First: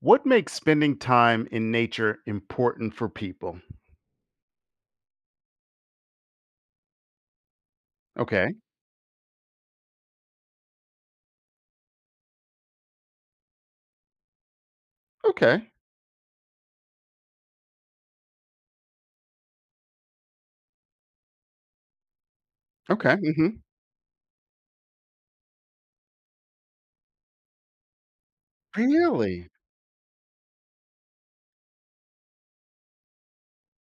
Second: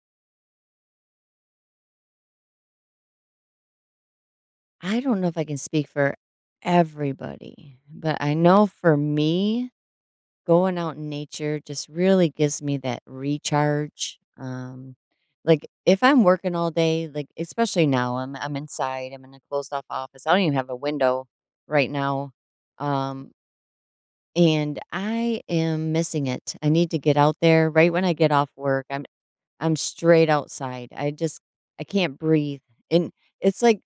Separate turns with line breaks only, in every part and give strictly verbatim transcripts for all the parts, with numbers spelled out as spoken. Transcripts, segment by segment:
What makes spending time in nature important for people?
I don't know if I can speak for everybody, but I
Okay.
know for me, going out in nature just really gives me that recharge. Um, like
Okay.
if I'm working all day, like especially now, I'm I'm inside, I'm in a closed off office. I don't even have a window right now.
Okay.
Um,
Hmm.
and I am missing it. I need to get out there right when I get off work. I'm
Really?
I'm straight outside. I just I can't breathe. And it's like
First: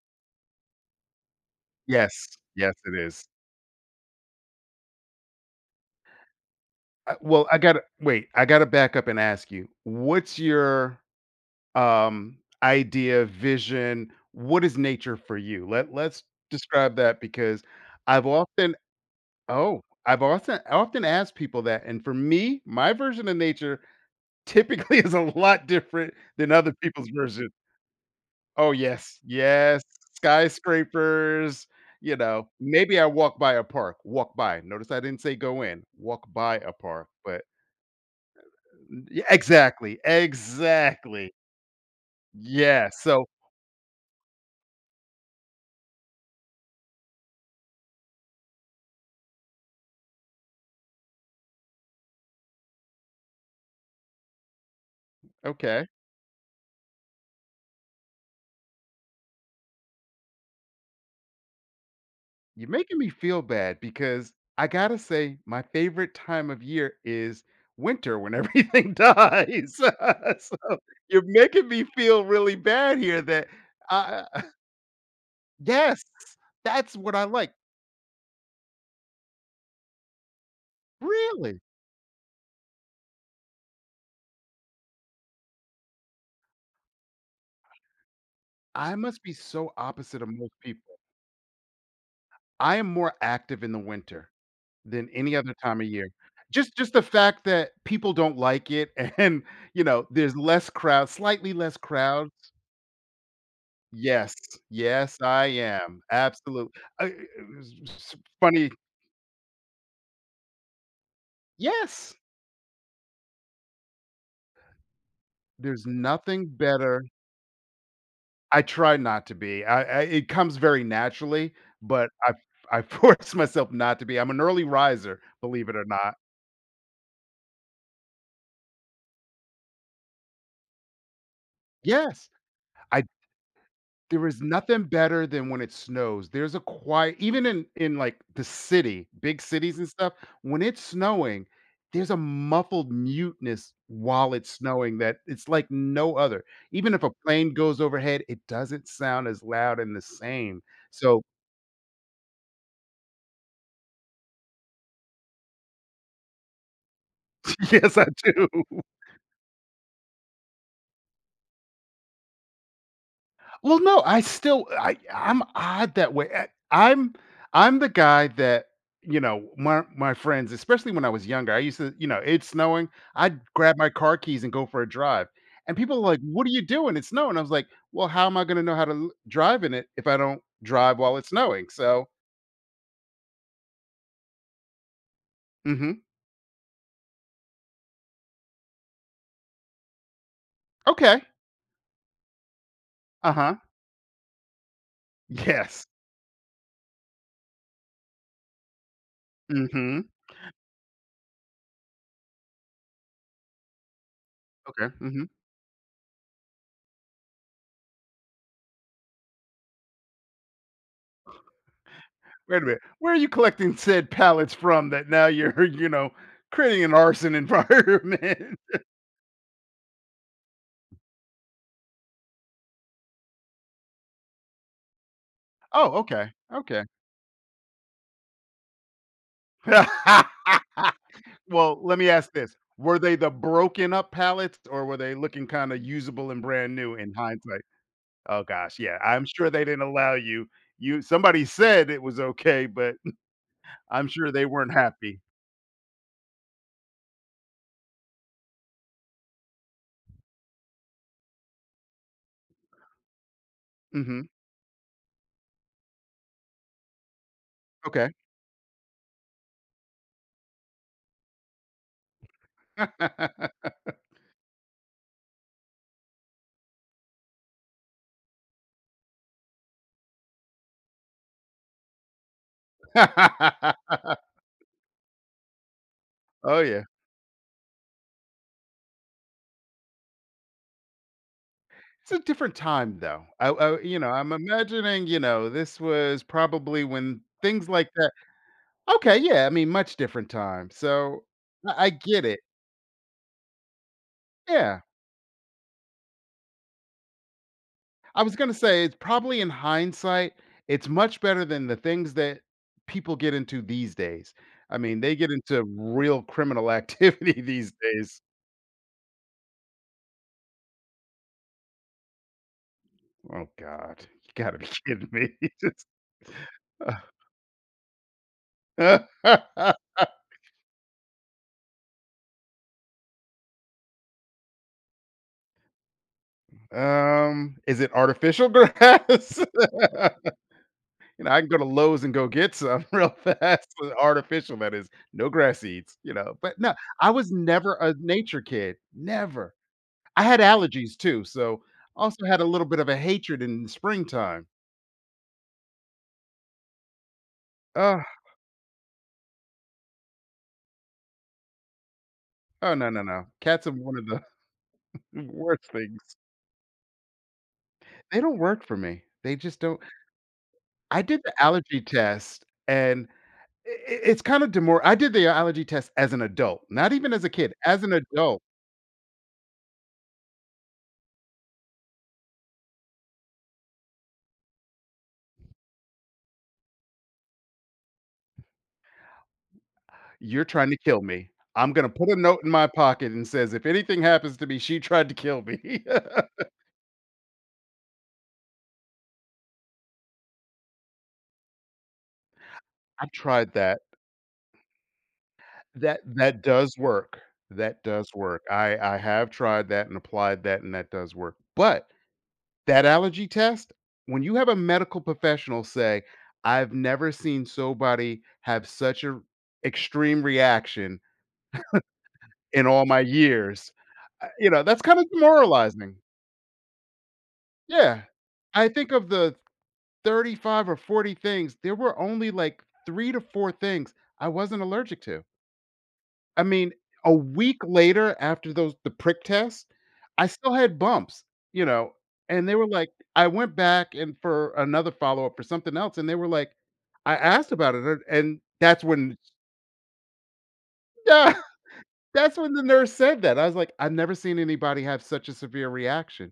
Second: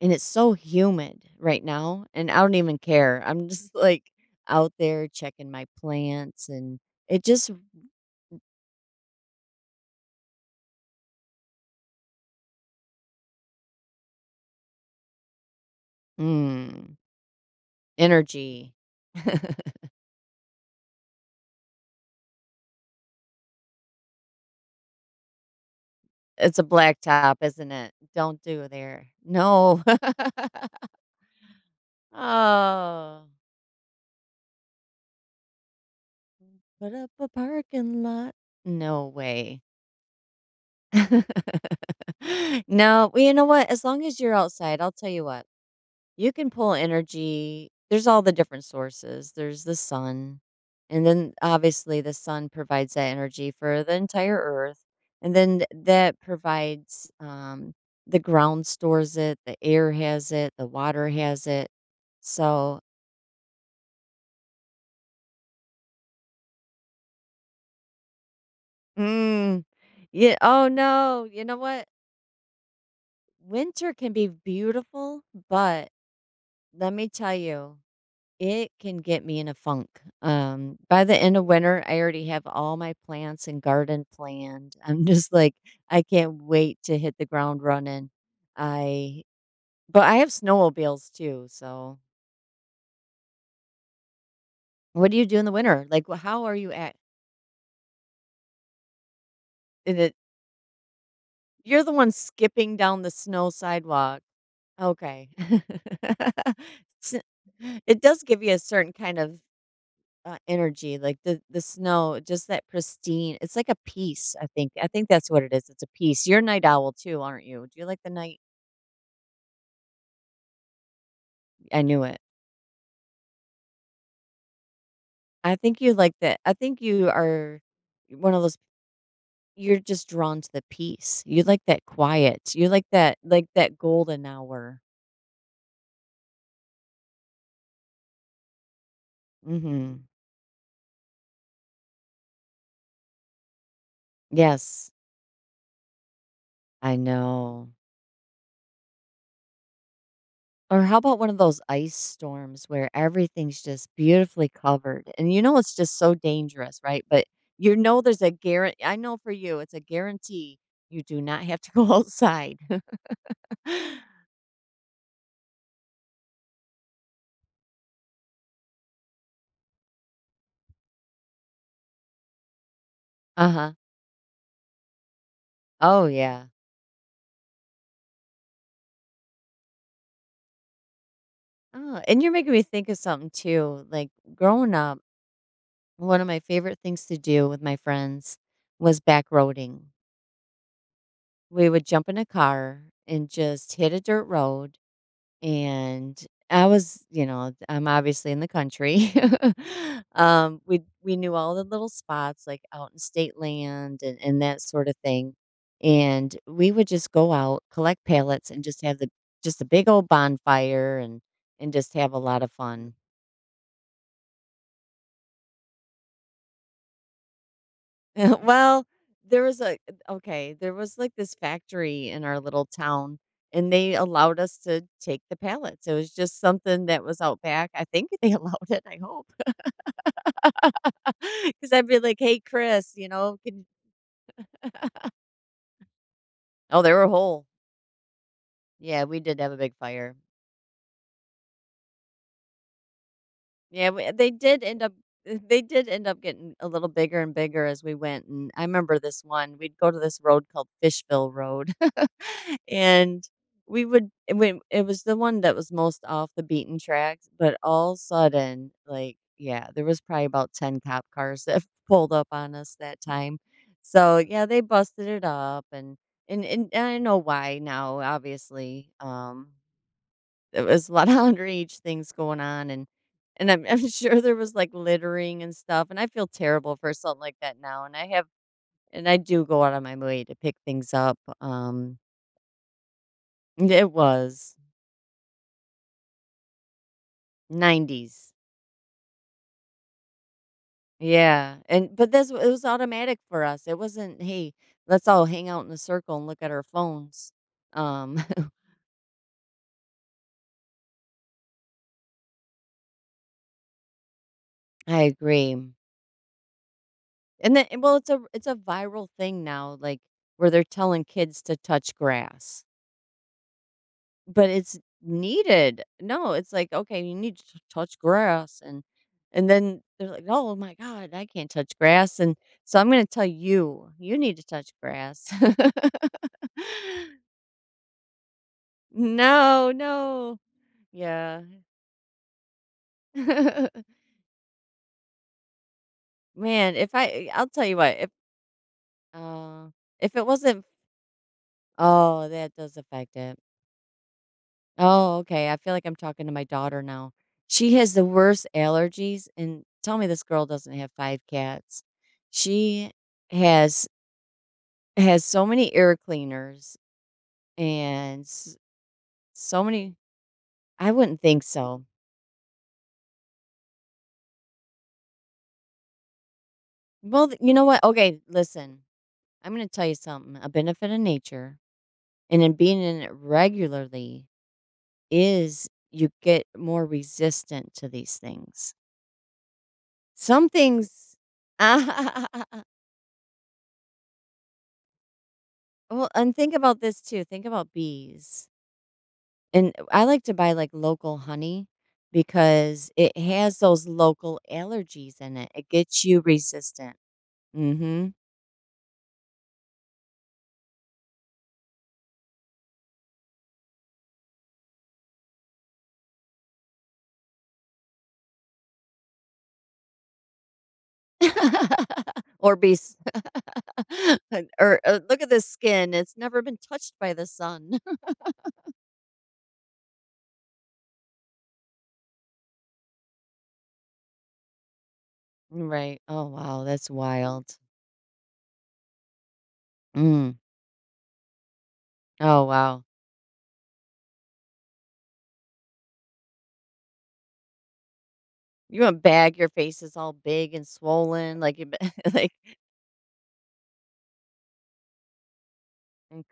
and it's so humid right now,
Yes.
and I don't
Yes,
even
it
care.
is.
I'm just, like, out there checking my plants, and
Uh,
it
well,
just
I gotta wait. I gotta back up and ask you. What's your um, idea, vision? What is nature for you? Let Let's
mm,
describe that because I've
energy.
often oh I've often often asked people that, and for me, my version of nature typically is a lot different than
It's a
other people's
blacktop,
version.
isn't it? Don't do
Oh,
there.
yes,
No.
yes, skyscrapers, you know, maybe I
Oh,
walk by a park, walk by. Notice I didn't say go in, walk by a
put
park,
up a
but
parking lot. No
yeah,
way.
exactly, exactly. Yeah,
No, well,
so
you know what? As long as you're outside, I'll tell you what. You can pull energy, there's all the different sources. There's the sun, and then, obviously, the sun provides that energy for the entire earth, and then
okay,
that provides, um the ground stores it, the air has it, the water has it.
you're
So
making me feel bad because I gotta say my favorite time of year is winter when everything
mm,
dies.
yeah,
So,
oh,
you're
no, you know
making me
what?
feel really bad here that
Winter can
I
be beautiful, but
yes,
let
that's
me
what I
tell
like.
you, it can get me in a funk. Um, by the end of
Really?
winter, I already have all my plants and garden planned. I'm just like, I can't wait to hit the ground running.
I must
I,
be so
but I
opposite
have
of most people.
snowmobiles too. So,
I am more active in the winter than
what do you
any
do in the
other time
winter?
of
Like,
year.
wh- how are you
Just just
at?
the fact that people don't like it and, you
Is
know,
it,
there's less crowd slightly less
you're the one
crowds.
skipping down the snow sidewalk.
Yes. Yes,
Okay.
I am, absolutely.
S- it does give you a
Funny.
certain kind of Uh, energy, like the the
Yes.
snow, just that pristine. It's like a piece, I think. I think that's what it is. It's
There's
a piece. You're a
nothing
night owl
better.
too, aren't you? Do you like the night?
I try not to be. I I it comes very naturally,
I knew
but
it.
I I force myself not to be. I'm an early riser,
I
believe it
think
or
you like
not.
that. I think you are one of those. You're just drawn to the peace. You like that
Yes.
quiet. You like
I
that, like that golden
There is
hour.
nothing better than when it snows. There's a quiet even in in, like, the city, big cities and
Hmm.
stuff, when it's snowing, there's a muffled muteness while it's
Yes,
snowing that it's like no other. Even
I
if a plane
know.
goes overhead, it doesn't sound as loud and the same.
Or how about
So,
one of those ice storms where everything's just beautifully covered and you know it's just so dangerous, right? But you
yes,
know
I
there's a
do.
guarant I know for you, it's a guarantee you do not have to go outside.
Well, no, I still I I'm odd that way. I, I'm I'm the guy that you know my my friends, especially when I was younger. I used to you know it's snowing. I'd
Uh-huh.
grab my car keys and go for a drive, and people are
Oh,
like, "What
yeah.
are you doing? It's snowing." I was like, "Well, how am I going to know how to l- drive in it if I don't drive while it's snowing?"
Oh,
So,
and you're making me think of something too. Like growing up,
hmm.
one of my favorite things to do with my friends was backroading.
Okay.
We would jump in a car and
Uh huh.
just hit a dirt road.
Yes.
And I was, you know, I'm obviously in the country.
Hmm.
um, we we knew all the little spots like out in state land and, and that sort
Okay.
of
Hmm.
thing. And we would just go out, collect pallets and just have the just a big old bonfire and and just have a lot of
Wait a minute,
fun.
where are you collecting said pallets from that now you're you know creating an arson environment?
well, there was a okay, there was like this factory in our little town and they allowed us to take the pallets. It
Oh,
was
okay,
just
okay.
something that was out back. I think they allowed it, I hope. 'Cause
Well,
I'd be
let me
like,
ask
"Hey,
this,
Chris,
were
you
they the
know, can."
broken up pallets or were they looking kinda usable and brand
Oh, they
new
were
in
whole.
hindsight? Oh gosh, yeah,
Yeah, we
I'm
did
sure
have a
they
big
didn't allow
fire.
you you somebody said it was okay, but
Yeah,
I'm
we they
sure they
did
weren't
end up
happy.
eh, they did end up getting a little bigger and bigger as we went, and I remember this one, we'd go to this road called Fishville Road, and we would
Mhm,
it when it was the one that was most off the beaten tracks, but all
okay.
sudden, like, yeah, there was probably about ten cop cars that pulled up on us that time. So, yeah, they busted it up and and and, and I know why now, obviously. Um there was a lot of underage things going on, and and I'm I'm sure there was, like, littering and stuff, and I feel
Oh,
terrible
yeah.
for something like that now, and I have and I do go out of my way to pick things up, um
It's a different time though. I
and
I
it
you know, I'm
was.
imagining, you know, this was probably when things like that
nineties.
okay, yeah, I mean, much different time, so
Yeah,
I I
and but
get
that's it
it.
was automatic for us, it wasn't, "Hey,
Yeah.
let's all hang out in a circle and look at our phones." Um,
I was gonna say it's probably in hindsight, it's much better than the things that people get into these days. I mean,
I
they get
agree.
into real criminal activity
And then
these
well, it's a
days.
it's a viral thing now, like, where they're telling kids to touch grass.
Oh god, you
But
gotta be
it's
kidding me.
needed. No, it's like, "Okay, you need to touch grass," and
Just
and then they're like, "Oh my god, I can't touch grass," and so I'm gonna tell you, "You need to touch grass."
Um, is it artificial grass?
No, no.
You know, I
Yeah.
can go to Lowe's and go get some real fast, but artificial that is, no grass seeds, you know, but no,
Man, if
I
I
was
I'll tell
never
you
a
what, if
nature kid, never.
uh, if
I
it
had
wasn't.
allergies too, so I also
Oh,
had a
that
little
does
bit of a
affect it.
hatred in the springtime.
Oh, okay. I feel like I'm talking to my daughter now. She has
Ugh,
the worst allergies and tell me this girl doesn't have five cats.
oh, no,
She
no, no. Cats are
has
one of the
has so
worst
many air
things.
cleaners
They
and
don't
s-
work for me. They just
so
don't
many. I
I
wouldn't
did the
think
allergy
so.
test, and I I it's kinda demor I did the allergy test as an adult, not even as
Well,
a
th- you
kid,
know what?
as an
Okay,
adult.
listen. I'm going to tell you something. A benefit of nature and in being in it regularly is you get more resistant to these things.
"You're
Some
trying to kill
things.
me. I'm gonna put a note in my pocket and says, if anything happens to me, she tried to kill me.'"
Well, and think about this too. Think about bees. And I like to buy like local honey because
I
it
tried
has
that.
those local allergies in it. It
That
gets you
that does
resistant.
work. That
Hmm.
does work. I I have tried that and applied that, and that does work. But that allergy test, when you have a medical professional say, "I've never seen somebody have such a extreme reaction
Or
in all
bees.
my years," uh, you know,
Or
that's
uh,
kinda
look at this skin.
demoralizing.
It's never been touched by the sun.
Yeah. I think of the thirty-five or forty things, there were only, like, three to four things I wasn't allergic to.
Right. Oh,
I
wow.
mean,
That's
a
wild.
week later after those the prick test, I
Mm.
still had bumps, you know,
Oh,
and they were
wow.
like I went back and for another follow-up for something else, and they were like I asked about it, a and
You
that's
want
when
bag. Your face is all big and
Yeah,
swollen. Like, you like
that's when the nurse said that. I was like, "I've never seen anybody have such a severe reaction,"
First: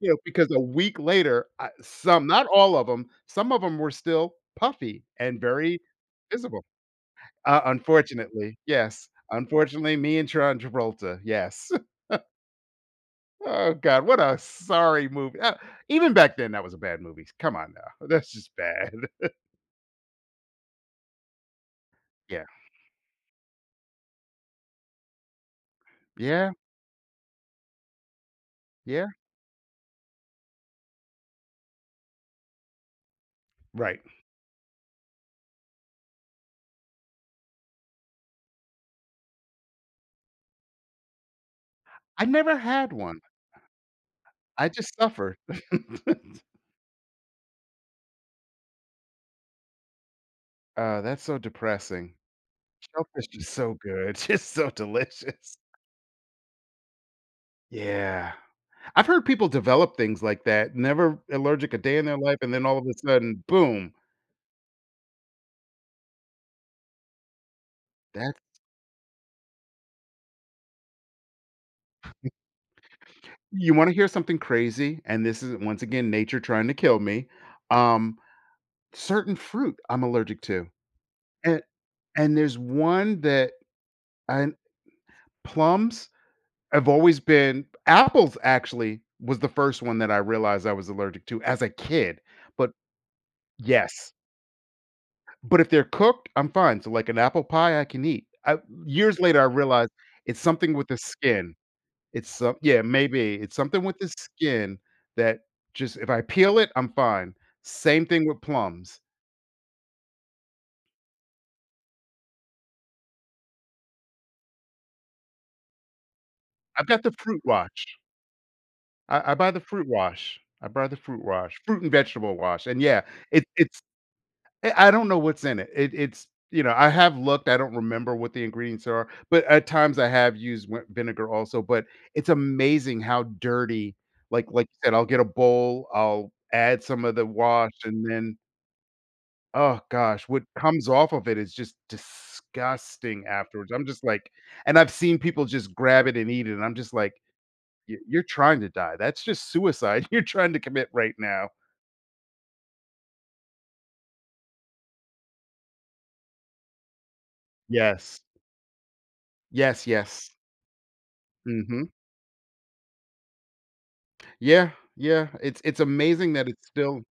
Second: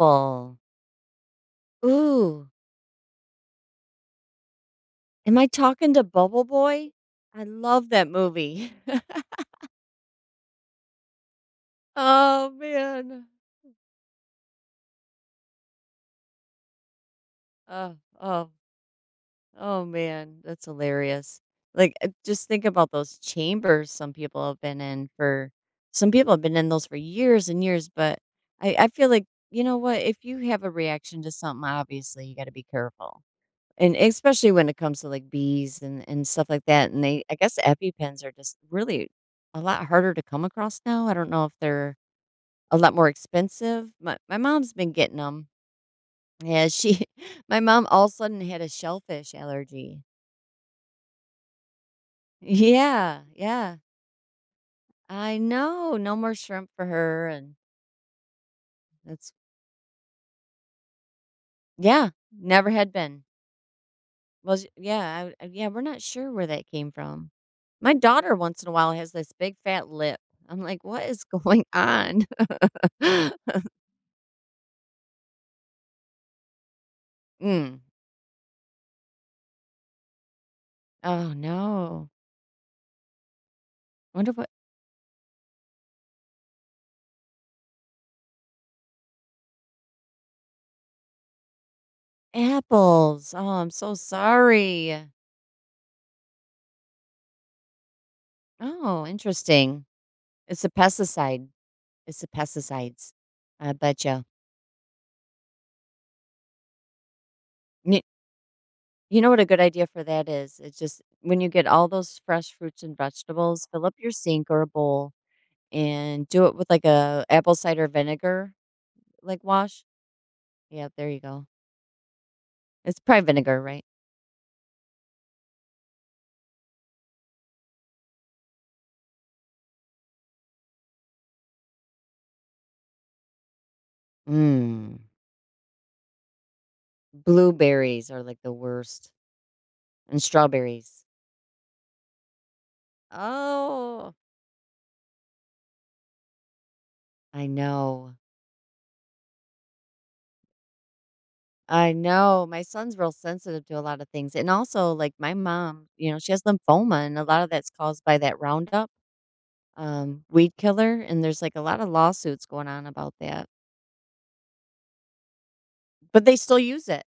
you know, because a week later, I some not
Ooh.
all of them, some of them were still puffy
Am
and
I
very
talking to Bubble
visible.
Boy? I
Uh,
love that
unfortunately,
movie.
yes. Unfortunately, me and Tron Travolta, yes.
Oh man.
Oh god, what a sorry movie. Uh, even back then, that was a bad movie. Come on
Oh,
now, that's
oh,
just bad.
oh man, that's hilarious. Like uh,
Yeah,
just think about those chambers some people have been in for some people have
yeah,
been in those for years and years, but I, I
yeah,
feel like, you know what, if you have a reaction to something, obviously you gotta be careful. And
right.
especially when it comes to like bees and, and stuff like that. And they I guess EpiPens are just really a lot harder to come across now. I don't know if they're
I never
a
had
lot more
one.
expensive. My my
I
mom's been
just
getting
suffered.
them. Yeah, she my mom all of a sudden had a shellfish allergy.
Uh, that's so depressing.
Yeah,
Shellfish is so
yeah.
good, just so
I
delicious.
know, no more shrimp for her, and
Yeah, I've heard
that's
people develop things like that. Never allergic a day in
yeah,
their life, and then
never
all of
had
a
been.
sudden, boom.
Well, sh yeah, I I- yeah, we're not sure where that came from. My daughter
That's
once in a while has this big fat lip. I'm like, "What is going on?"
you want to hear something crazy, and this is once again nature trying to kill me.
Mm.
Um, certain fruit I'm allergic to.
Oh,
And
no.
and there's one that
Wonder what.
and plums have always been apples actually was the first one that I realized I was allergic to as a kid, but
Apples. Oh, I'm so
yes.
sorry.
But if they're cooked, I'm fine. So, like, an apple pie, I can eat. I
Oh,
years later, I
interesting.
realized it's
It's a
something with the
pesticide.
skin.
It's the
It's some yeah,
pesticides.
maybe. It's
I
something with
bet
the
you.
skin that just if I peel it, I'm fine.
You
Same thing with plums.
you know what a good idea for that is? It's just when you get all those fresh fruits and vegetables, fill up your sink or a bowl and do it with like
I've got the
a
fruit
apple cider
watch.
vinegar
I I
like
buy the
wash.
fruit wash. I buy
Yeah,
the
there you
fruit
go.
wash, fruit and vegetable wash, and
It's
yeah,
probably
it's
vinegar,
it's
right?
I I don't know what's in it. It it's you know, I have looked, I don't remember what the ingredients are, but at times I have used win vinegar also, but it's amazing how dirty like like you said,
Mm.
I'll get a bowl, I'll add some of the wash, and
Blueberries are
then,
like the worst
oh
and
gosh, what comes
strawberries.
off of it is just disgusting afterwards. I'm just
Oh,
like and I've seen people just grab it and eat it, and I'm just like,
I
Y
know.
you're trying to die. That's just suicide you're trying to commit right now.
I know. My son's real sensitive to a lot of things. And also, like my mom, you know, she has lymphoma, and a lot of that's caused by
Yes.
that Roundup,
Yes,
um,
yes.
weed killer. And there's like a lot of
Mhm.
lawsuits going on about that.
Yeah, yeah. It's it's
But
amazing
they
that
still
it's
use
still
it.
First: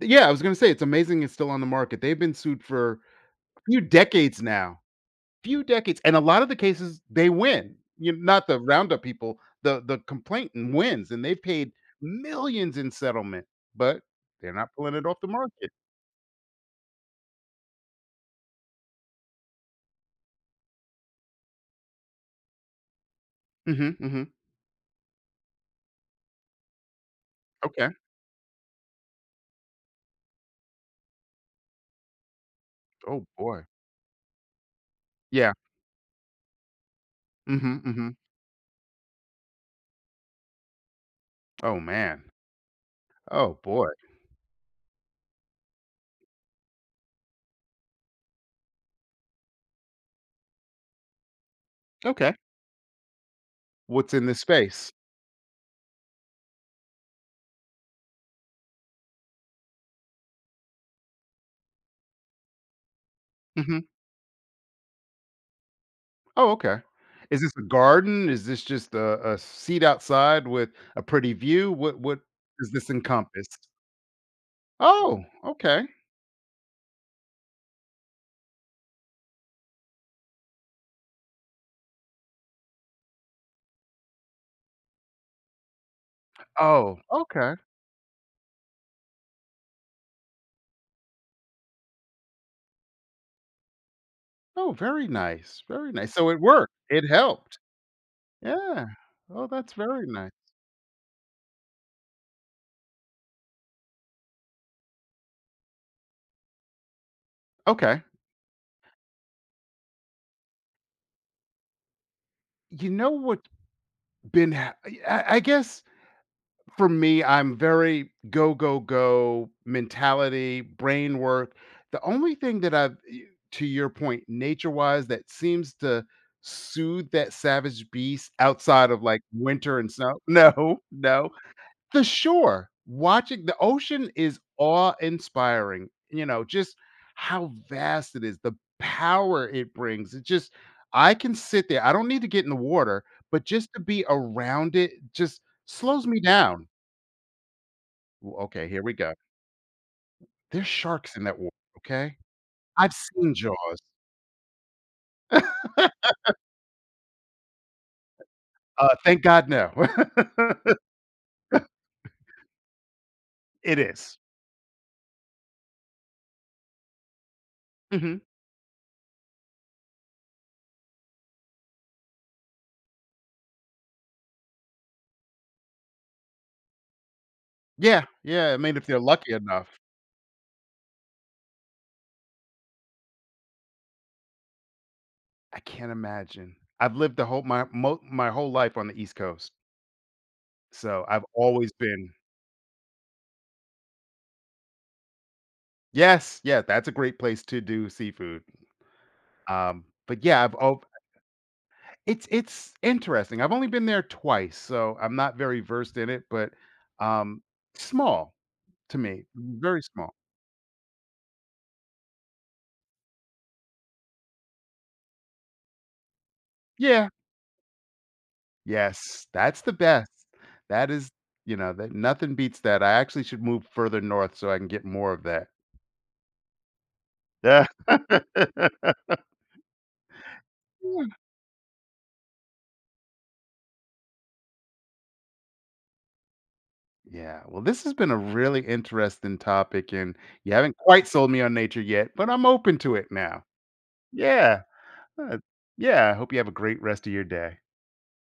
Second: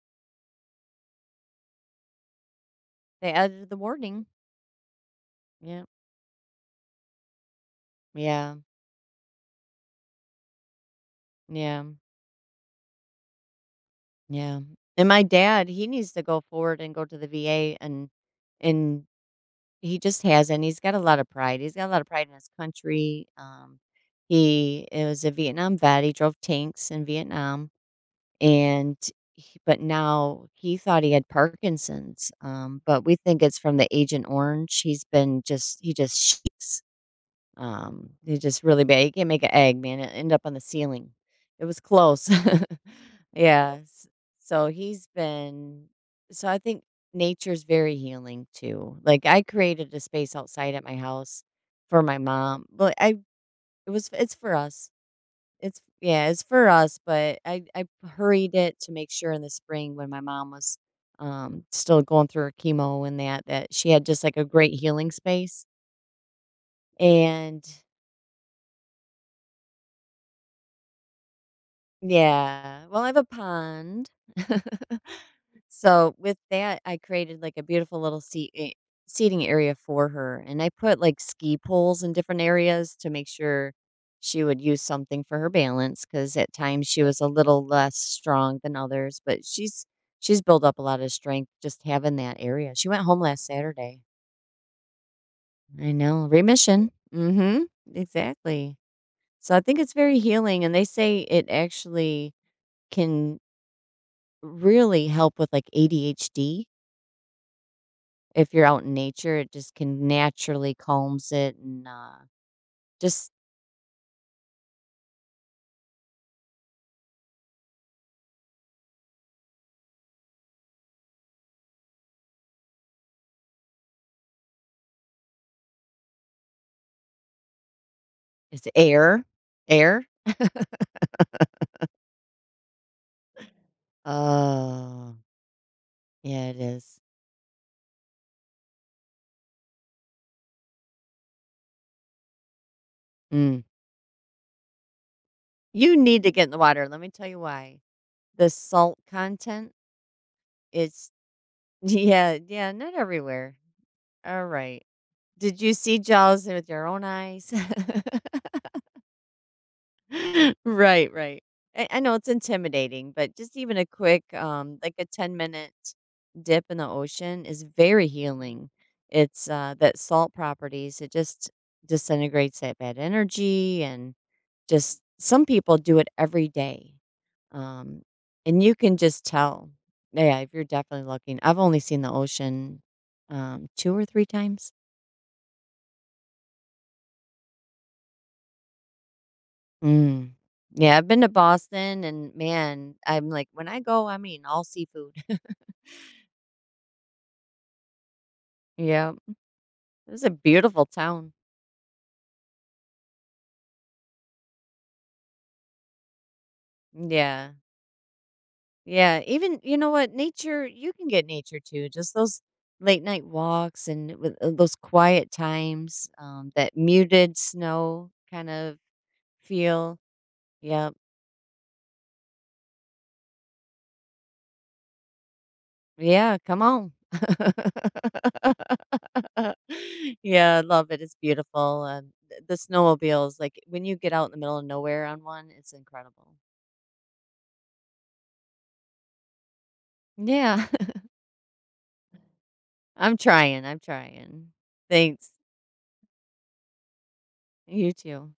Yeah, I was gonna say it's amazing it's still on the market. They've been sued for
They
a
added the
few
warning.
decades now. Few
Yeah.
decades, and a lot of the cases, they win. You not
Yeah.
the roundup people, the the complainant wins, and they've paid
Yeah.
millions in settlement, but they're
Yeah.
not pulling it
And
off
my
the
dad,
market.
he needs to go forward and go to the V A and, and, he just has, not he's got a lot of pride. He's got a lot of pride in his country. Um,
Mhm, mhm.
he is a Vietnam vet. He drove tanks in Vietnam.
Okay.
And he But now he thought he had Parkinson's, um, but we
Oh,
think it's
boy.
from the Agent Orange. He's been
Yeah.
just he just shakes.
Mhm,
Um,
mhm.
he just really bad. He can't make an egg, man. It ended up on the ceiling. It
Oh,
was
man.
close.
Oh,
Yeah,
boy.
s so he's been so I think nature's very healing too. Like, I created a space outside at my house for my
Okay.
mom. Well, I it was
What's in
it's
this
for us.
space?
It's Yeah, it's for us, but I I hurried it to make sure in the spring when my mom was, um, still going through her chemo and that that
Mhm.
she had just, like, a great healing space,
Oh, okay. Is this a
and
garden? Is this just a, a seat outside with a pretty view? What what does
yeah.
this
Well, I have a
encompass?
pond.
Oh, okay.
So with that, I created like a beautiful little seat eh, seating area for her, and I put like ski poles in different areas to make sure she would use something for her balance because at times
Oh,
she was a
okay.
little less strong than others, but she's she's built up a lot of strength just having that area. She went home last Saturday.
Oh, very nice. Very
I
nice.
know,
So it worked.
remission.
It helped.
Mm-hmm. Exactly.
Yeah. Oh,
So I
that's
think it's
very
very
nice.
healing, and they say it actually can really help with like A D H D.
Okay.
If you're out in nature, it just can naturally calms it and, uh,
You know
just
what's been ha- I, I I guess for me, I'm very go, go, go mentality, brain work. The only thing that I've, y- to your point, nature wise, that seems to soothe that savage beast
it's
outside of like
air,
winter and
air.
snow. No, no. The shore, watching the ocean is awe
Oh,
inspiring. You know,
yeah, it
just
is.
how vast it is, the power it brings. It just, I can sit there. I don't need to get in the water, but
Mm.
just to be around it just
You
slows me
need to get in the
down
water, let me tell you why.
W
The
okay, here we
salt
go.
content
There's
is
sharks in that water, okay?
yeah, yeah, not
I've seen
everywhere.
Jaws.
Alright. Did you see Jaws with your own eyes?
Uh, thank God, no.
Right, right. I, I know it's intimidating, but just even
It
a
is.
quick, um, like a ten minute dip in the ocean is very
Mhm.
healing. It's uh, that salt properties, it just disintegrates that bad energy. And just some people do it every day. Um,
Yeah, yeah, I
and you
mean, if
can
they're
just
lucky enough.
tell. Yeah, if you're definitely looking, I've only seen the ocean um, two or three times.
I can't imagine. I've lived the whole my mo my whole life on the East Coast,
Mm. Yeah,
so
I've been
I've
to
always
Boston
been.
and man, I'm like when I go, I'm eating all seafood.
Yes, yeah, that's a great place to do seafood.
Yeah.
Um,
It's
but
a
yeah, I've oh,
beautiful town.
it's it's interesting. I've only been there twice, so I'm not very versed in it, but, um,
Yeah.
small to
Yeah.
me,
Even you
very
know
small.
what? Nature, you can get nature too. Just those late night walks and with uh, those quiet times, um, that
Yeah.
muted snow kind of
Yes, that's the
feel.
best.
Yeah.
That is you know, that nothing beats that. I actually should move further north so I can get more of that.
Yeah, come on.
Yeah.
Yeah, I love it, it's beautiful, and th the snowmobiles, like, when you get out in the middle of nowhere on one, it's incredible.
Yeah, well, this has been a really interesting topic, and you
Yeah,
haven't quite sold me on nature yet, but I'm open to it
I'm
now.
trying, I'm trying.
Yeah,
Thanks.
uh, yeah, I hope you have a great rest of your day.
You too.